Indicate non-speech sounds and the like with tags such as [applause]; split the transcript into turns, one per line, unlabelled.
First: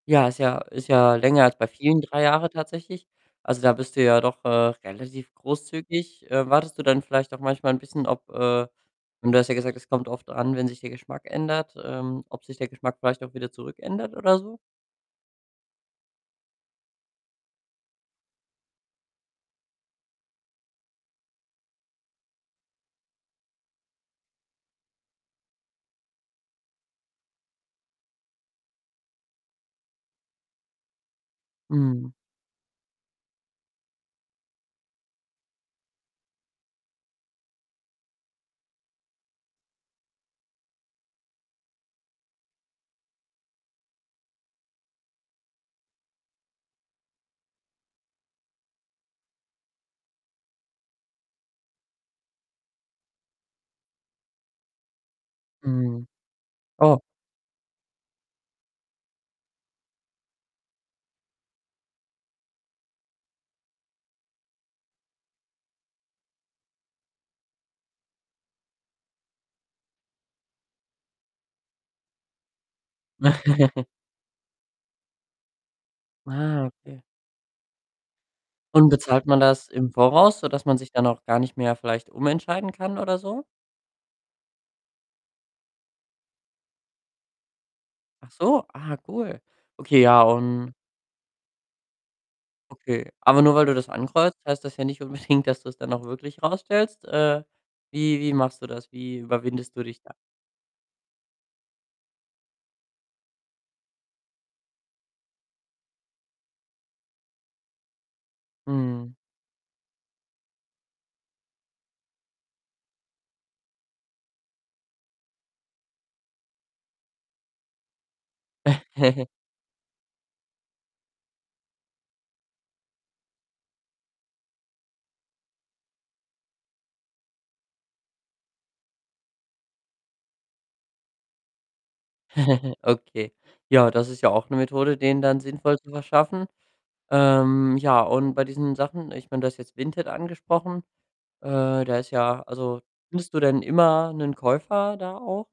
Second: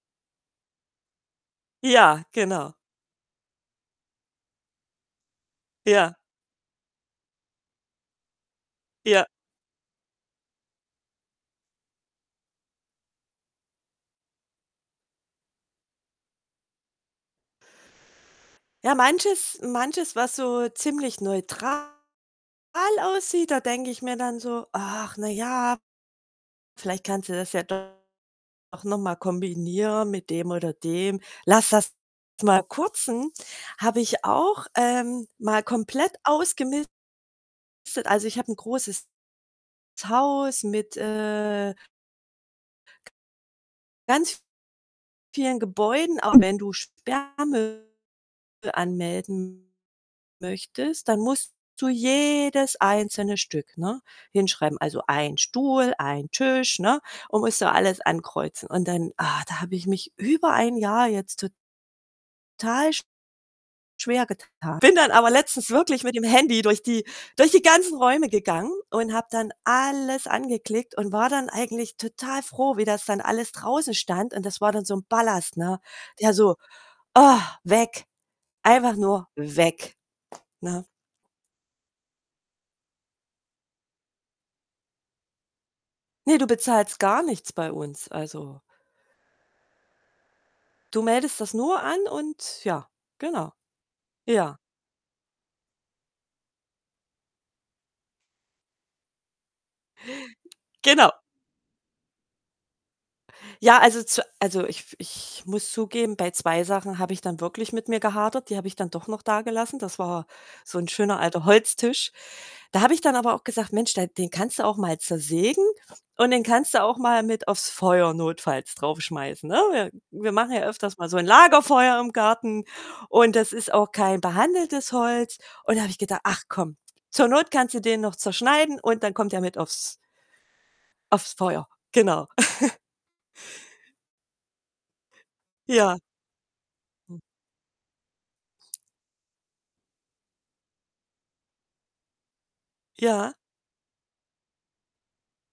Ja, ist ja ist ja länger als bei vielen,
Ja,
3 Jahre
genau.
tatsächlich. Also, da bist du ja doch, äh, relativ
Ja.
großzügig. Äh, wartest du dann vielleicht auch manchmal 'n bisschen, ob, äh
Ja.
hm, du hast ja gesagt, es kommt drauf an, wenn sich der Geschmack ändert, ähm, ob sich der Geschmack vielleicht auch wieder zurück ändert oder so?
Ja, manches manches, was so ziemlich neutral aussieht, da denke ich mir dann so: „Ach na ja, vielleicht kannst du das ja doch noch mal kombinieren mit dem oder dem. Lass das
Mhm.
mal kürzen." Habe ich auch, ähm, mal komplett ausgemistet. Also, ich habe 'n großes Haus mit, äh ganz vielen Gebäuden. Aber wenn du Sperrmüll anmelden möchtest, dann musst du jedes einzelne Stück, ne, hinschreiben. Also, 1 Stuhl,
Mhm.
1 Tisch,
Oh.
ne, und musst du alles ankreuzen. Und dann, ah, da habe ich mich über 1 Jahr jetzt to tal schwergetan. Bin dann aber letztens wirklich mit dem Handy durch die durch die ganzen Räume gegangen und habe dann alles angeklickt und war dann eigentlich total froh, wie das dann alles
[giggles]
draußen stand, und das war dann so 'n Ballast, ne? Ja, so:
Ah, okay.
„Weg.
Und
Einfach
bezahlt
nur
man das im
weg“,
Voraus, sodass man
ne?
sich dann auch gar nicht mehr vielleicht umentscheiden kann oder so?
Ne, du bezahlst gar nichts bei uns.
Ach
Also
so. Ah, cool. Okay, ja, und
du meldest das nur an und ja,
Okay, aber nur
genau.
weil du das ankreuzt,
Ja.
heißt das ja nicht unbedingt, dass du's dann auch wirklich rausstellst. Äh, wie wie machst du das? Wie überwindest du dich da?
Genau. Ja, also, zu also, ich f ich muss zugeben, bei 2 Sachen habe ich dann wirklich mit mir gehadert. Die habe ich dann doch
Mhm.
noch dagelassen. Das war so 'n schöner alter Holztisch. Da habe ich dann aber auch gesagt: „Mensch, der den kannst du auch mal zersägen und den kannst du auch mal mit aufs Feuer notfalls
[chuckles]
draufschmeißen“, ne? Wir wir machen ja öfters mal so ein Lagerfeuer im Garten, und das ist auch kein behandeltes Holz. Und da habe ich gedacht: „Ach komm, zur Not kannst du den noch zerschneiden und dann kommt der mit aufs“ „aufs Feuer.“ Genau.
[giggles]
[chuckles]
Okay. Ja, das ist ja auch 'ne Methode, denen dann sinnvoll zu
Ja.
verschaffen.
[unintelligible]
Ähm, ja und bei diesen Sachen ich meine, du hast jetzt Vinted angesprochen. Äh, da ist ja also,
Ja.
findest du denn immer 'nen Käufer da auch?